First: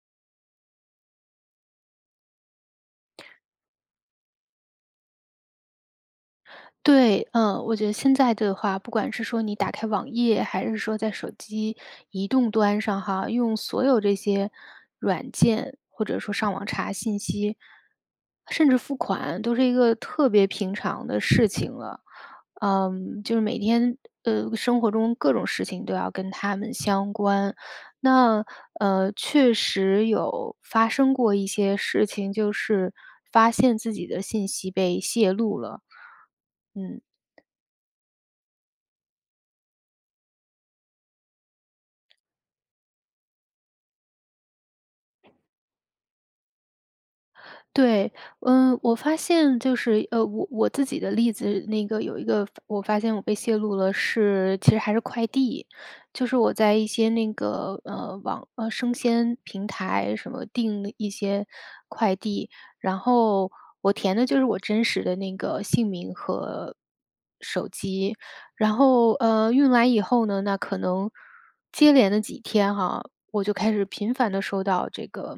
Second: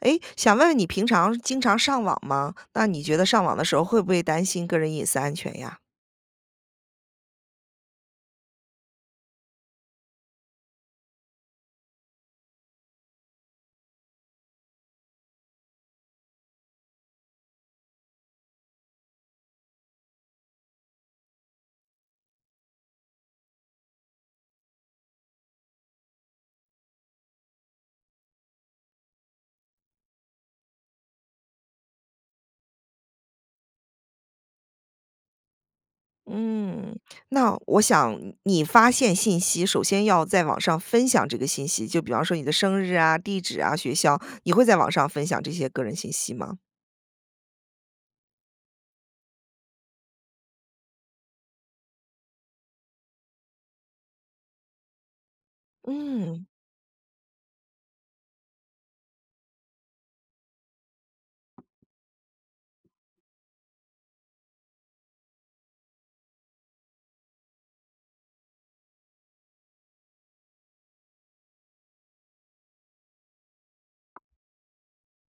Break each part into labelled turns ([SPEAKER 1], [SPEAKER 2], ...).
[SPEAKER 1] 哎，想问问你平常经常上网吗？那你觉得上网的时候会不会担心个人隐私安全呀？
[SPEAKER 2] 对，呃，我觉得现在的话，不管是说你打开网页，还是说在手机移动端上哈，用所有这些软件，或者说上网查信息，甚至付款都是一个特别平常的事情了，呃，就是每天呃，生活中各种事情都要跟它们相关，那，呃，确实有发生过一些事情，就是发现自己的信息被泄露了，
[SPEAKER 1] 嗯，
[SPEAKER 2] 嗯。
[SPEAKER 1] 那我想你发现信息，首先要在网上分享这个信息，就比方说你的生日啊、地址啊、学校，你会在网上分享这些个人信息吗？
[SPEAKER 2] 对，呃，我发现就是，呃，我我自己的例子，那个有一个发我发现我被泄露了是其实还是快递，就是
[SPEAKER 1] 嗯。
[SPEAKER 2] 我在一些那个，呃，网呃，生鲜平台什么定一些快递，然后我填的就是我真实的那个姓名和手机。然后，呃，运来以后呢，那可能接连的几天哈，我就开始频繁地收到这个，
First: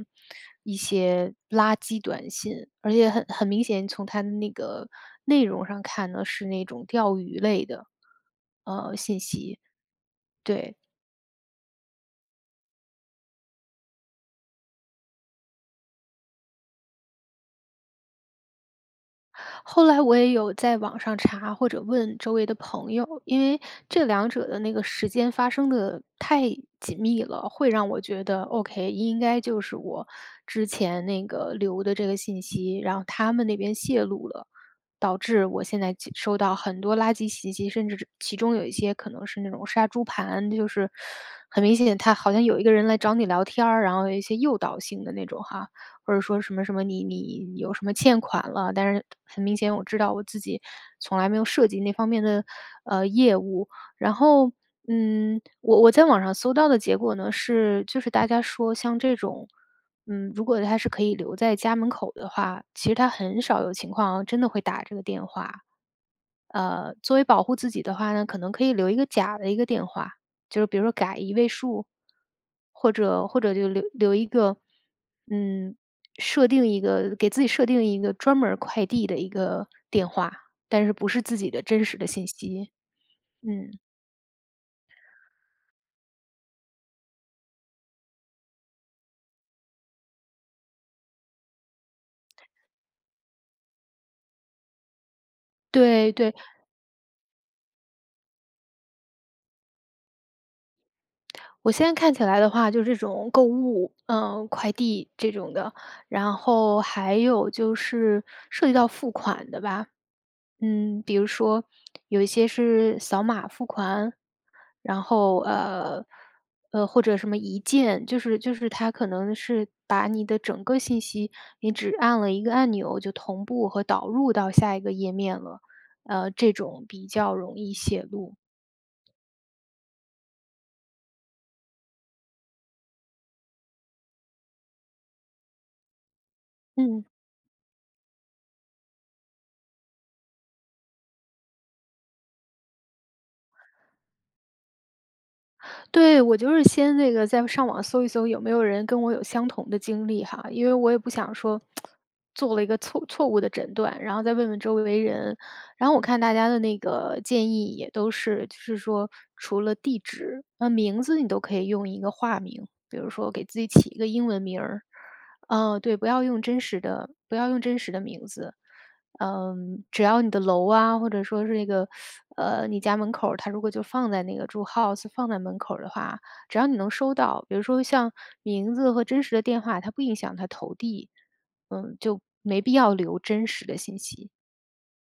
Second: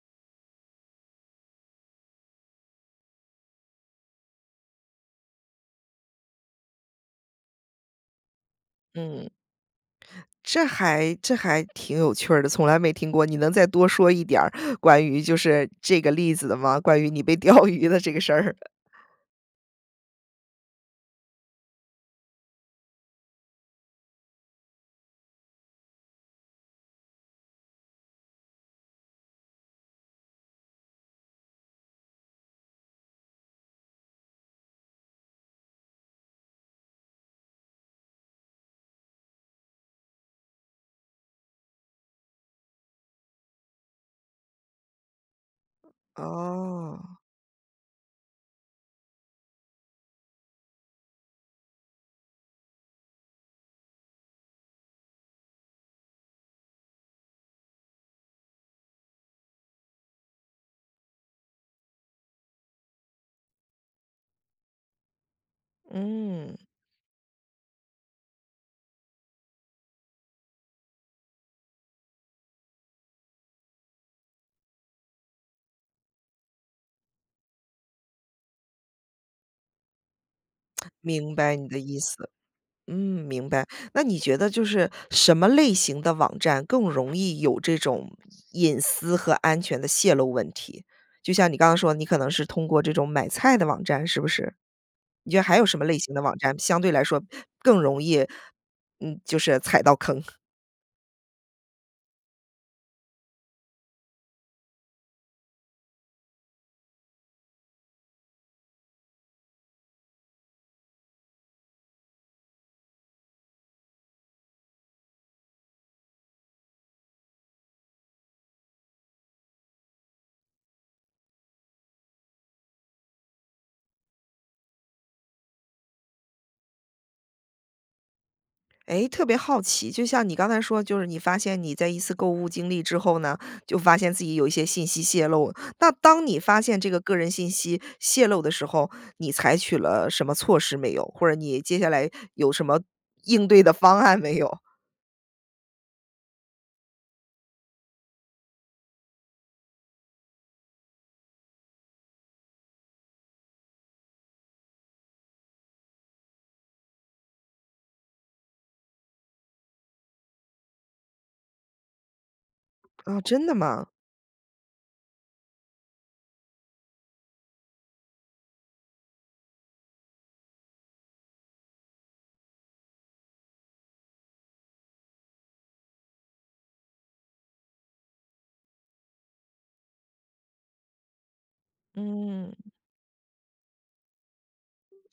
[SPEAKER 2] 一些垃圾短信，而且很很明显，从它的那个内容上看呢，是那种钓鱼类的。呃，信
[SPEAKER 1] 嗯。
[SPEAKER 2] 息。
[SPEAKER 1] 这
[SPEAKER 2] 对。
[SPEAKER 1] 还这还挺有趣儿的，从来没听过，你能再多说一点儿关于就是这个例子的吗？关于你被钓鱼的这个事儿？
[SPEAKER 2] 后来我也有在网上查或者问周围的朋友，因为这两者的那个时间发生得太紧密了，会让我觉得，OK，应该就是我之前那个，留的这个信息，然后他们那边泄露了，导致我现在就收到很多垃圾袭击，甚至是其中有一些可能是那种杀猪盘，就是，很明显，他好像有一个人来找你聊天儿，然后有一些诱导性的那种哈。或者说什么什么，你
[SPEAKER 1] 哦。
[SPEAKER 2] 你有什么欠款了，但是很明显我知道我自己从来没有涉及那方面的，呃，业务。然后，嗯，我我在网上搜到的结果呢是就是大家说像这种，嗯，如果它是可以留在家门口的话，其实他很少有情况真的会打这个电话，
[SPEAKER 1] 嗯。
[SPEAKER 2] 呃，作为保护自己的话呢，可能可以留一个假的一个电话，就是比如说改一位数。或者或者就留留一个，嗯，设定一个给自己设定一个专门儿快递的一个电话，但 是不是
[SPEAKER 1] 明
[SPEAKER 2] 自己
[SPEAKER 1] 白
[SPEAKER 2] 的
[SPEAKER 1] 你的
[SPEAKER 2] 真实
[SPEAKER 1] 意
[SPEAKER 2] 的信
[SPEAKER 1] 思，
[SPEAKER 2] 息，
[SPEAKER 1] 嗯，明白，
[SPEAKER 2] 嗯。
[SPEAKER 1] 那你觉得就是什么类型的网站更容易有这种隐私和安全的泄露问题？就像你刚刚说的，你可能是通过这种买菜的网站，是不是？你觉得还有什么类
[SPEAKER 2] 对，
[SPEAKER 1] 型的
[SPEAKER 2] 对。
[SPEAKER 1] 网站相对来说更容易，嗯，就是踩到坑？
[SPEAKER 2] 我现在看起来的话，就是这种购物，呃，快递这种的，然后还有就是涉及到付款的吧。嗯，比如说有一些是扫码付款，然后，呃呃或者什么一键就是就是它可能是把你的整个信息，你只按了一个按钮就同步和导入到下一个页面了，呃，这种比较容易泄露。
[SPEAKER 1] 诶，特别好奇，就像你刚才说的就是你发现你在一次购物经历之后呢，就发现自己有一些信息泄露。那当你发现这个
[SPEAKER 2] 嗯。
[SPEAKER 1] 个人信息泄露的时候，你采取了什么措施没有？或者你接下来有什么应对的方案没有？
[SPEAKER 2] 对，我就是先那个在上网搜一搜有没有人跟我有相同的经历哈。因为我也不想说 做了一个错错误的诊断，然后再问问周围人，然后我看大家的那个建议也都是，就是说除了地址，那名字你都可以用一个化名。比如
[SPEAKER 1] 啊
[SPEAKER 2] 说给
[SPEAKER 1] 真的
[SPEAKER 2] 自己
[SPEAKER 1] 吗？
[SPEAKER 2] 起一个英文名儿，呃对，不要用真实的不要用真实的名字。嗯，只要你的楼啊，或者说是那个，呃，你家门口儿它如果就放在那个住 house 放在门口儿的话，只要你能收到。比如说像名字和真实的电话，它不影响它投递，嗯，就
[SPEAKER 1] 嗯。
[SPEAKER 2] 没必要留真实的信息。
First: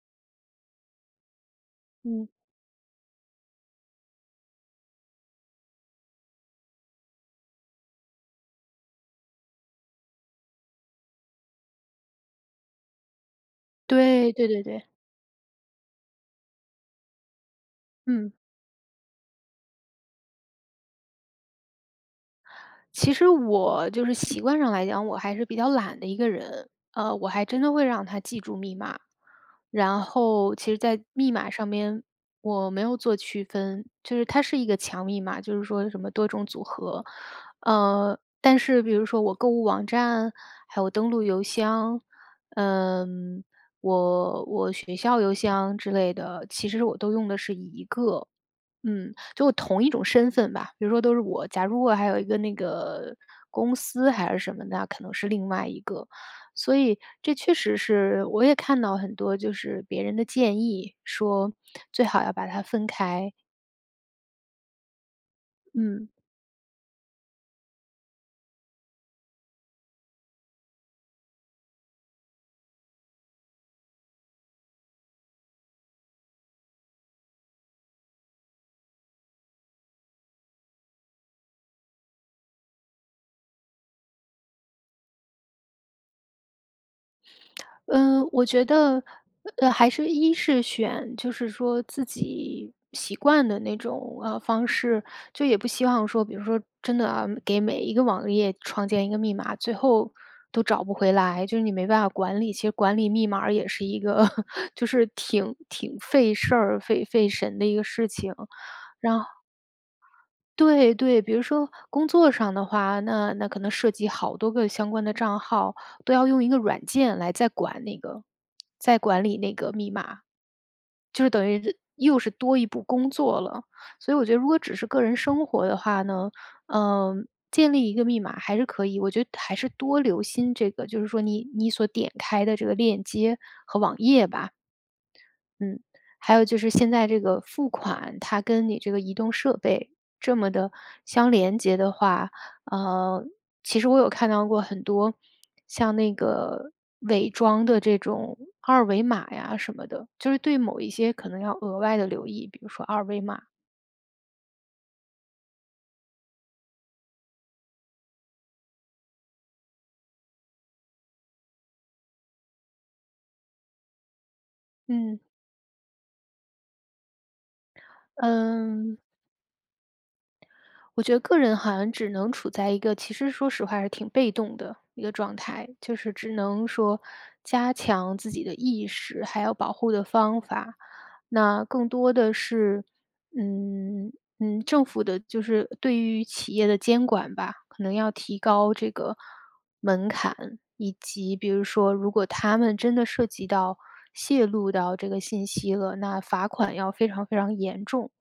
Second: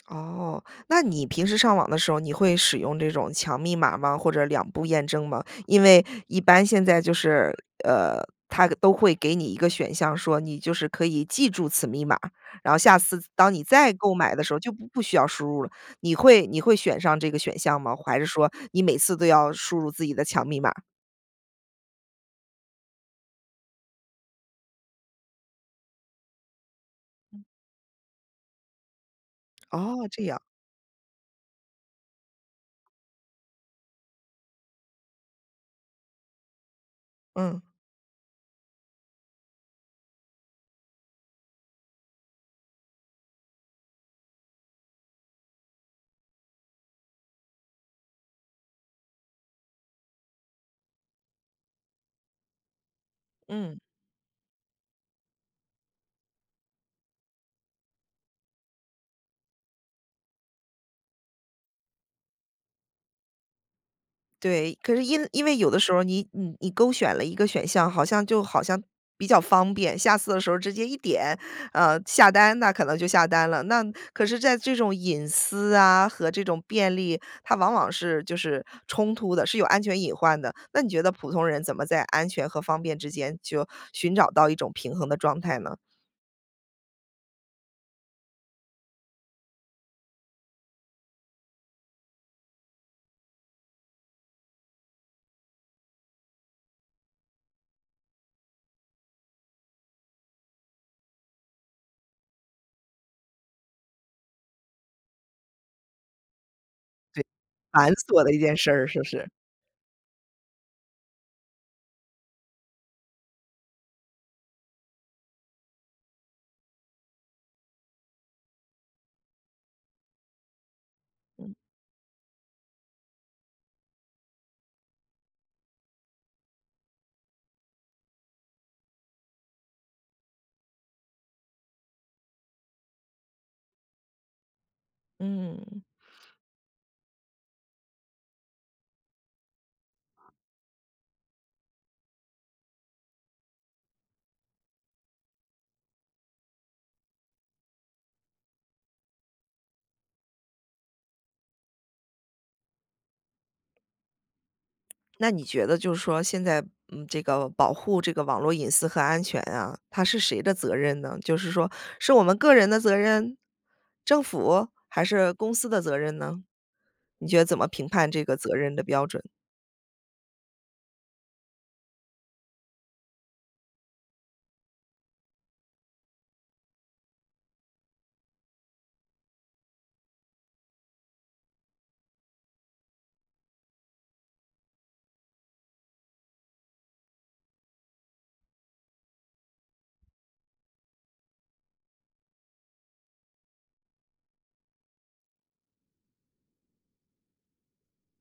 [SPEAKER 1] 哦，那你平时上网的时候
[SPEAKER 2] 嗯。
[SPEAKER 1] 你会使用这种强密码吗？或者2步验证吗？因为一般现在就是呃，它都会给你一个选项说，你就是可以记住此密码，然后下次当你再购
[SPEAKER 2] 对，
[SPEAKER 1] 买的
[SPEAKER 2] 对
[SPEAKER 1] 时候
[SPEAKER 2] 对
[SPEAKER 1] 就不
[SPEAKER 2] 对。
[SPEAKER 1] 不需要输入了。你会你会选上这个选项吗，还是
[SPEAKER 2] 嗯。
[SPEAKER 1] 说你每次都要输入自己的强密码？
[SPEAKER 2] 其实我就是习惯上来讲，我还是比较懒的一个人，呃，我还真的会让它记住密码。
[SPEAKER 1] 哦，
[SPEAKER 2] 然
[SPEAKER 1] 这样。
[SPEAKER 2] 后其实在密码上面，我没有做区分。就是它是一个强密码，就是说什么多种组合。
[SPEAKER 1] 嗯。
[SPEAKER 2] 呃，但是比如说我购物网站，还有登陆邮箱，呃，我我学校邮箱之类的，其实我都用的是一个，嗯，就同一种身份吧。比如说都是我假如我还有一个那个公
[SPEAKER 1] 嗯。
[SPEAKER 2] 司还是什么的，那可能是另外一个。所以这确实是我也看到很多就是别人的建议，说最好要把它分开。
[SPEAKER 1] 对，可是因因为有的时候
[SPEAKER 2] 嗯。
[SPEAKER 1] 你你你勾选了一个选项，好像就好像比较方便，下次的时候直接一点，呃，下单，那可能就下单了。那可是在这种隐私啊和这种便利，它往往是就是冲突的、是有安全隐患的。那你觉得普通人怎么在安全和方便之间就寻找到一种平衡的状态呢？
[SPEAKER 2] 呃，我觉得，呃，还是一是选就是说自己习惯的那种，啊，方式。就也不希望说，比如说真的啊，给每一个网页创建一个密码，最后都找不回来，就是你没办法管理。其实管理密码也是一个 就是挺挺费事儿、费
[SPEAKER 1] 对，
[SPEAKER 2] 费神的一个
[SPEAKER 1] 繁
[SPEAKER 2] 事
[SPEAKER 1] 琐的
[SPEAKER 2] 情。
[SPEAKER 1] 一件事儿，是不
[SPEAKER 2] 然后
[SPEAKER 1] 是？
[SPEAKER 2] 对，对，比如说工作上的话，那那可能涉及好多个相关的账号，都要用一个软件来再管那个再管理那个密码，就是等
[SPEAKER 1] 嗯。
[SPEAKER 2] 于这又是多一步工作了。所以我觉得如果只是个人生活的话呢，呃，建立一个密码还是可以。我觉得还是多留心这个，就是说你你所点开的这个链接和网页吧。嗯。
[SPEAKER 1] 嗯。
[SPEAKER 2] 还有就是现在这个付款，它跟你这个移动设备这么地相连结的话呃，其实我有看到过很多像那个伪装的这种二维码呀什么的，就是对某一些可能要额外地留意，比如说二维码。
[SPEAKER 1] 那你觉得就是说现在，嗯，这个保护这个网络隐私和安全啊，它是谁的责任呢？就是说是我们个人的责任、政府还
[SPEAKER 2] 嗯。
[SPEAKER 1] 是公司的责任呢？你觉得怎么评判这个责任的
[SPEAKER 2] 嗯。
[SPEAKER 1] 标准？
[SPEAKER 2] 我觉得个人好像只能处在一个其实说实话还是挺被动的一个状态。就是只能说加强自己的意识，还要保护的方法。那更多的是，嗯，嗯，政府的就是对于企业的监管吧。可能要提高这个门槛，以及比如说如果它们真的涉及到泄露到这个信息了，那罚款要非常非常严重。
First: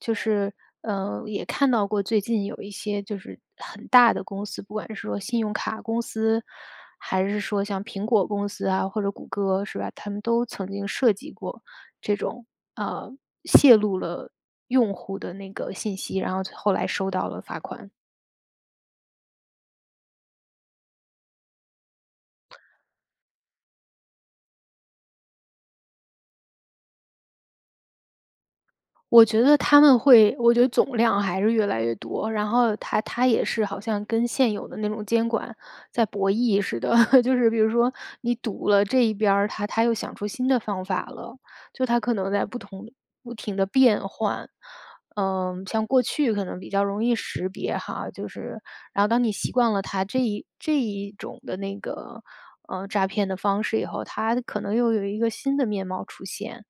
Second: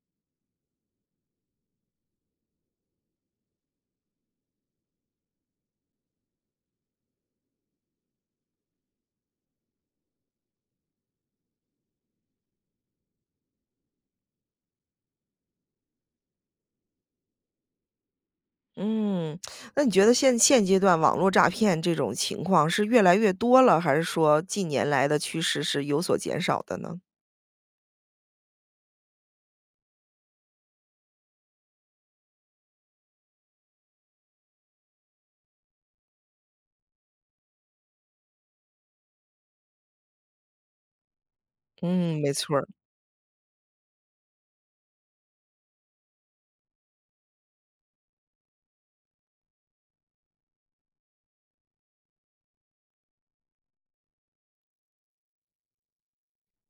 [SPEAKER 2] 就是，呃，也看到过最近有一些就是很大的公司，不管是说信用卡公司，还是说像苹果公司啊，或者谷歌是吧，它们都曾经涉及过这种，呃，泄露了用户的那个信息，然后后来收到了罚款。
[SPEAKER 1] 嗯，那你觉得现现阶段网络诈骗这种情况是越来越多了，还是说近年来的趋势是有所减少的呢？
[SPEAKER 2] 我觉得他们会我觉得总量还是越来越多，然后它它也是好像跟现有的那种监管在博弈似的，就是比如说你堵了这一边儿，它它又想出新的方法了。就它可
[SPEAKER 1] 嗯，
[SPEAKER 2] 能
[SPEAKER 1] 没
[SPEAKER 2] 在
[SPEAKER 1] 错
[SPEAKER 2] 不
[SPEAKER 1] 儿。
[SPEAKER 2] 同不停地变换，呃，像过去可能比较容易识别哈，就是然后当你习惯了它这一这一种的那个，呃，诈骗的方式以后，它的可能又有一个新的面貌出现，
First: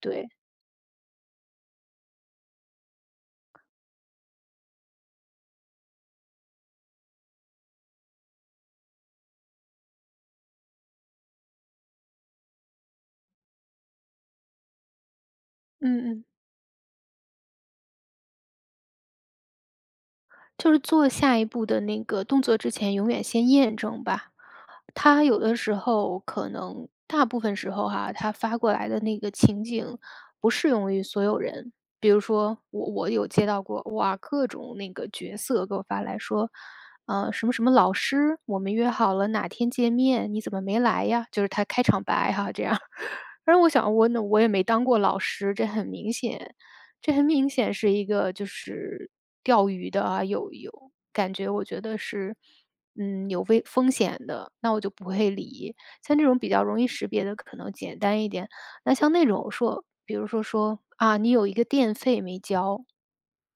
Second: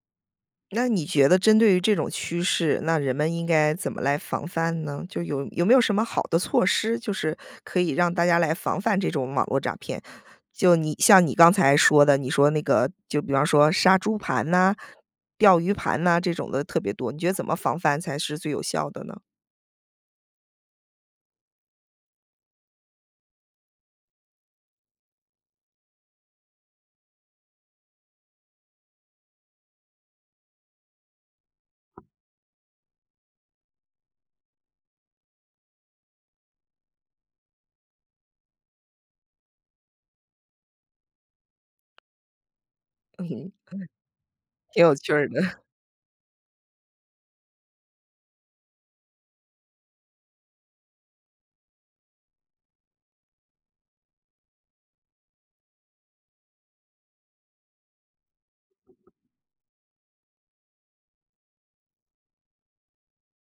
[SPEAKER 2] 对。
[SPEAKER 1] 那你觉得针对于这种趋势，那人们应该怎么来防范呢？就有有没有什么好的措施，就是可以让大家来防范这种网络诈骗。就你像你刚才说的，你说那个就比方说杀猪盘呐、钓鱼盘
[SPEAKER 2] 嗯
[SPEAKER 1] 呐，
[SPEAKER 2] 嗯。
[SPEAKER 1] 这种的特别多，你觉得怎么防范才是最有效的呢？
[SPEAKER 2] 就是做下一步的那个动作之前，永远先验证吧。他有的时候可能大部分时候哈，他发过来的那个情景不适用于所有人。比如说我我有接到过，哇，各种那个角色给我发来说：“呃，什么什么老师，我们约好了哪天见面，你怎么没来呀？”就是他开场白哈这样儿。
[SPEAKER 1] 挺
[SPEAKER 2] 然后我想我那我也没当
[SPEAKER 1] 有
[SPEAKER 2] 过
[SPEAKER 1] 趣
[SPEAKER 2] 老
[SPEAKER 1] 儿
[SPEAKER 2] 师，
[SPEAKER 1] 的。
[SPEAKER 2] 这很明显这很明显是一个就是钓鱼的啊，有有感觉我觉得是，嗯，有危风险的，那我就不会理。像这种比较容易识别的可能简单一点，那像那种说比如说，说：“啊，你有一个电费没交。”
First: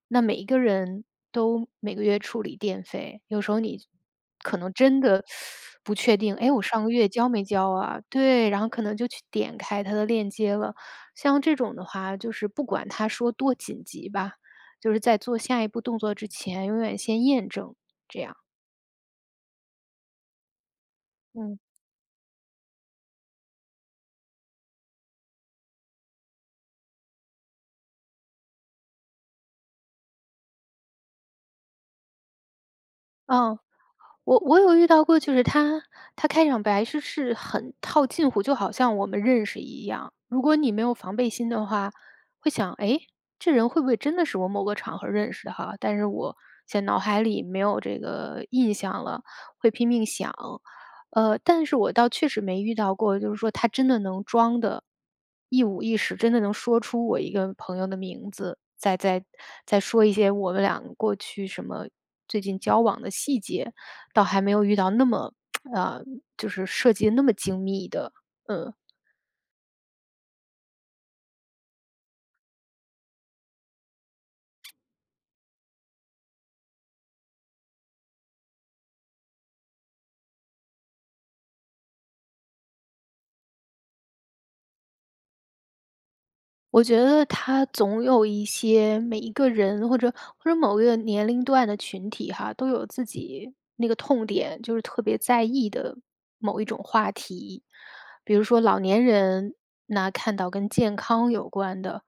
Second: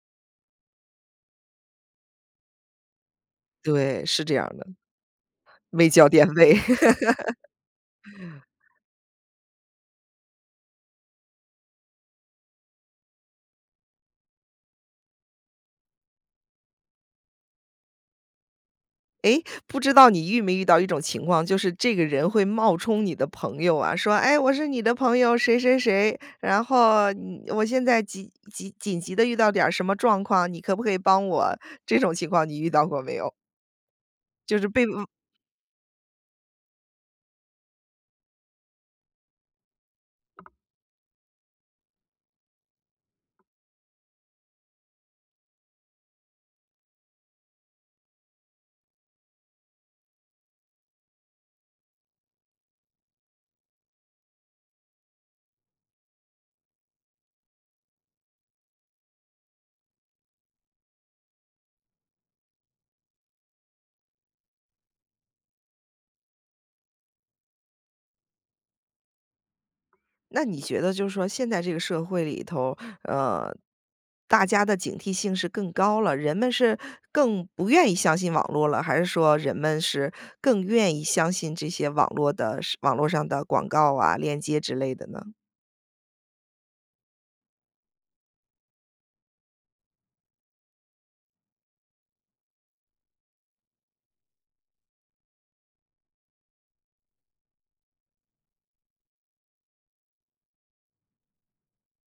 [SPEAKER 2] 那每一个人都每个月处理电费，有时候你就
[SPEAKER 1] 对，是这样
[SPEAKER 2] 可
[SPEAKER 1] 的。
[SPEAKER 2] 能真的
[SPEAKER 1] 没
[SPEAKER 2] 不
[SPEAKER 1] 交
[SPEAKER 2] 确
[SPEAKER 1] 电
[SPEAKER 2] 定：“哎，
[SPEAKER 1] 费。
[SPEAKER 2] 我上个月交没 交啊？”对，然后可能就去点开他的链接了。像这种的话，就是不管他说多紧急吧，就是在做下一步动作之前，永远先验证，这样。
[SPEAKER 1] 诶，不知道你遇没遇到一种情况，就
[SPEAKER 2] 嗯。
[SPEAKER 1] 是这个人会冒充你的朋友啊，说：“诶，我是你的朋友谁谁谁，然后，嗯，我现在急急紧急地遇到点儿什么状况，你可不可以帮我？”这种情况你遇到过没有？
[SPEAKER 2] 嗯，我
[SPEAKER 1] 就
[SPEAKER 2] 我
[SPEAKER 1] 是
[SPEAKER 2] 有
[SPEAKER 1] 被
[SPEAKER 2] 遇到
[SPEAKER 1] 嗯。
[SPEAKER 2] 过就是他他开场白是是很套近乎，就好像我们认识一样。如果你没有防备心的话，会想：“诶？这人会不会真的是我某个场合认识哈？但是我现脑海里没有这个印象了。”会拼命想。呃，但是我倒确实没遇到过，就是说他真的能装得一五一十真的能说出我一个朋友的名字，再再再说一些我们俩过去什么最近交往的细节，倒还没有遇到那么 呃，就是设计得那么精密的，嗯。
[SPEAKER 1] 那你觉得就是说，现在这个社会里头，呃，大家的警惕性是更高了，人们是更不愿意相信网络了，还是说人们是更愿意相信这些网络的是网络上的广告啊、链接之类的呢？
[SPEAKER 2] 我觉得它总有一些每一个人或者或者某一个年龄段的群体哈，都有自己那个痛点，就是特别在意的某一种话题。比如说老年人，那看到跟健康有关的，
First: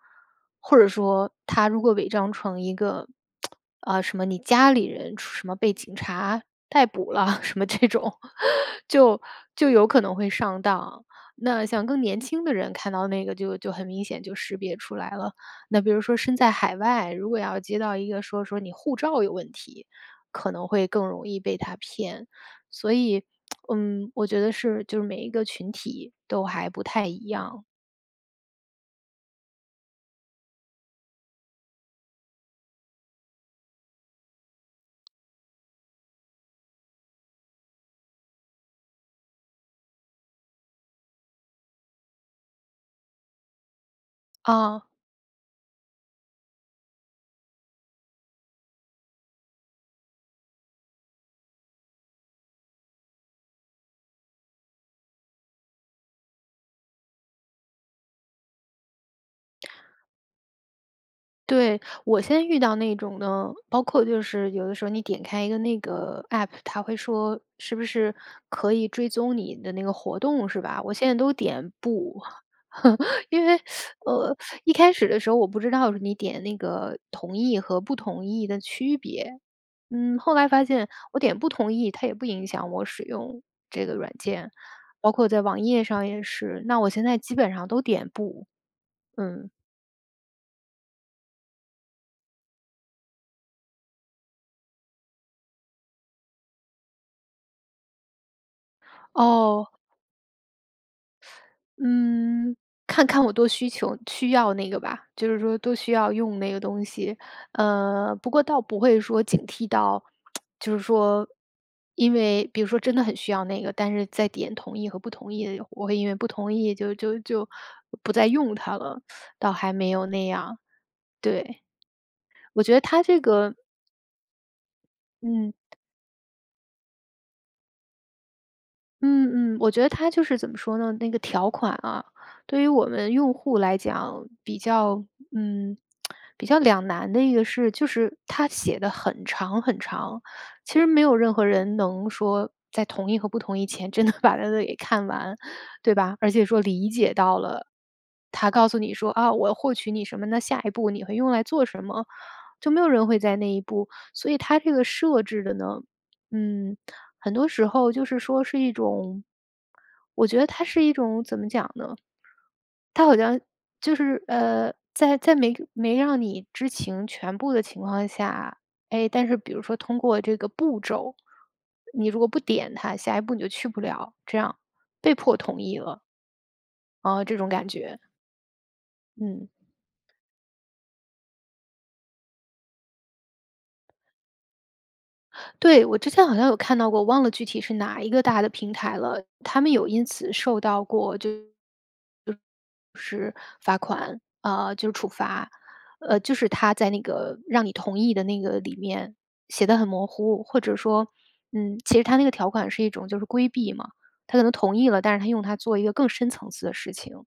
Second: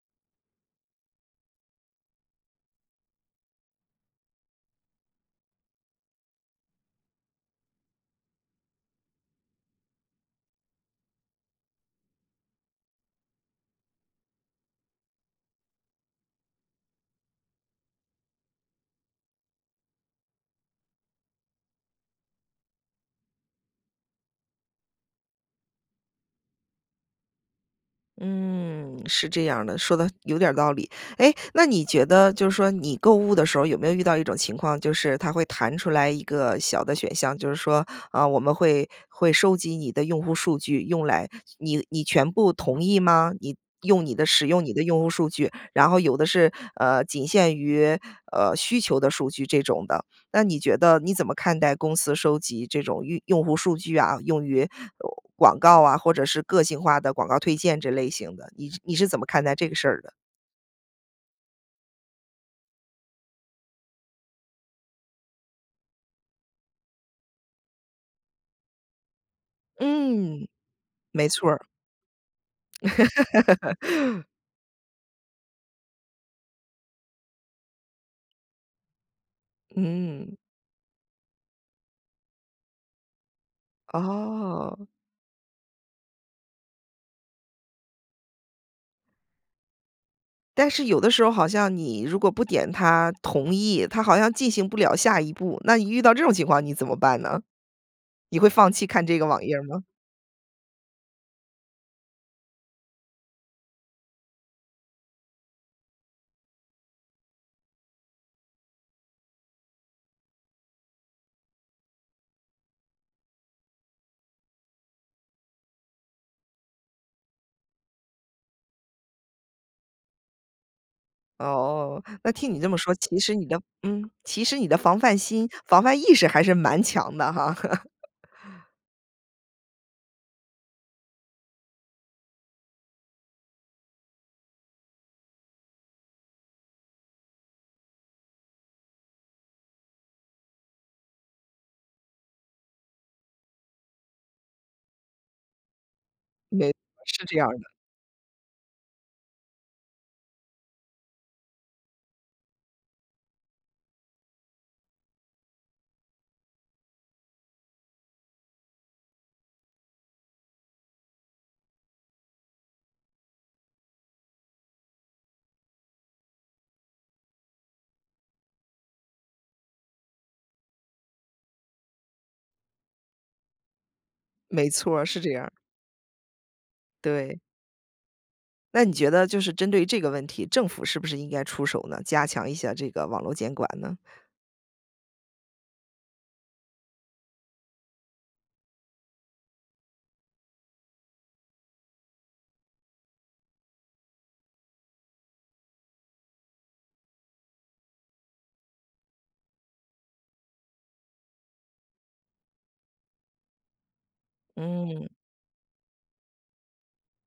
[SPEAKER 2] 或者说它如果伪装成一个，呃，什么你家里人出出什么被警察逮捕了什么这种，就就有可能会上当。那像更年轻的人，看到那个就就很明显就识别出来了。那比如说身在海外，如果要接到一个说，说你护照有问题，可能会更容易被它骗。所以，嗯，我觉得是就是每一个群体都还不太一样。
[SPEAKER 1] 嗯，是这样儿的，说得有点儿道理。诶，那你觉得就是说你购物的时候，有没有遇到一种情况，就是它会弹出来一个小的选项，就是说；“啊，我们会会收集你的用户数据，用来你你全部同意吗？你用你的使用你的
[SPEAKER 2] 哦。
[SPEAKER 1] 用户数据。”然后有的是，呃，“仅限于，呃，需求的数据”，这种的。那你觉得你怎么看待公司收集这种用用户数据啊，用于，呃，广告啊，或者是个性化的广告推荐这类型的，你是你是怎么看待这个事儿的？
[SPEAKER 2] 对，我现在遇到那种呢，包括就是有的时候你点开一个那个 APP，它会说是不是可以追踪你的那个活
[SPEAKER 1] 嗯，
[SPEAKER 2] 动，是吧？我现在
[SPEAKER 1] 没
[SPEAKER 2] 都
[SPEAKER 1] 错儿。
[SPEAKER 2] 点“不”，因为，呃，一开始的时候，我不知道是你点那个“同意”和“不同意”的区别。嗯，后
[SPEAKER 1] 嗯。
[SPEAKER 2] 来发现我点“不同意”，它也不影响我使用这个软件，
[SPEAKER 1] 哦。
[SPEAKER 2] 包括在网页上也是。那我现在基本上都点“不”，嗯。
[SPEAKER 1] 但是有的时候好像你如果不点它“同意”，它好像进行不了下一步。那你遇到这种情况，你怎么办呢？你会放弃看这个网页
[SPEAKER 2] 哦。
[SPEAKER 1] 吗？
[SPEAKER 2] 嗯，看看我多需求需要那个吧，就是说多需要用那个东西。呃，不过倒不会说警惕到，就是说，因为比如说真的很需要那个，但是在点“同意”和“不同意”的我会因为不同意，就就就不再用它了，倒还没有那样。对，
[SPEAKER 1] 哦，那听你
[SPEAKER 2] 我
[SPEAKER 1] 这
[SPEAKER 2] 觉
[SPEAKER 1] 么
[SPEAKER 2] 得
[SPEAKER 1] 说，
[SPEAKER 2] 它这
[SPEAKER 1] 其实你
[SPEAKER 2] 个
[SPEAKER 1] 的嗯，其实你的防范心、
[SPEAKER 2] 嗯。
[SPEAKER 1] 防范意识还是蛮强的哈。
[SPEAKER 2] 嗯嗯，我觉得它就是怎么说呢，那个条款啊，对于我们用户来讲，比较，嗯，比较两难的一个是，就是，它写得很长很长。其实没有任何人能说在同意和不同意前真的把那个给看完，对吧？而且说
[SPEAKER 1] 没错
[SPEAKER 2] 理解
[SPEAKER 1] 是这
[SPEAKER 2] 到
[SPEAKER 1] 样儿的。
[SPEAKER 2] 了，它告诉你说：“啊，我要获取你什么，那下一步你会用来做什么。”就没有人会在意那一步。所以它这个设置的呢，嗯，很多时候就是说是一种，我觉得它是一种怎么讲呢？它好像就是，呃，在在没没让你知情全部的情况下，诶，但是比如说通过这个步骤，你如果不点它，下一步你就去不了，这样，
[SPEAKER 1] 没错，
[SPEAKER 2] 被
[SPEAKER 1] 是这
[SPEAKER 2] 迫
[SPEAKER 1] 样儿。
[SPEAKER 2] 同意了。哦，这
[SPEAKER 1] 对。
[SPEAKER 2] 种感觉。
[SPEAKER 1] 那你觉得就
[SPEAKER 2] 嗯。
[SPEAKER 1] 是针对这个问题，政府是不是应该出手呢？加强一下这个网络监管呢？
[SPEAKER 2] 对，我之前好像有看到过，我忘了具体是哪一个大的平台了。它们有因此受到过就是，是罚款，呃，就是处罚，呃，就是它在那个，让你同意的那个里面，写得很模糊。或者说，嗯，其实它那个条款是一种就是规避嘛，它可能同意了，
[SPEAKER 1] 嗯。
[SPEAKER 2] 但是它用它做一个更深层次的事情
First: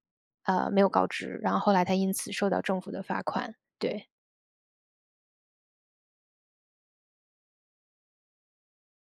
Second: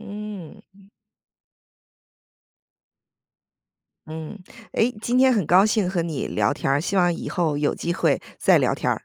[SPEAKER 1] 嗯
[SPEAKER 2] 呃，没有
[SPEAKER 1] 嗯。
[SPEAKER 2] 告知，然后后来它因此受到政府的罚款，对。
[SPEAKER 1] 嗯，诶，今天很高兴和你聊天儿，希望以后有机会再聊天儿。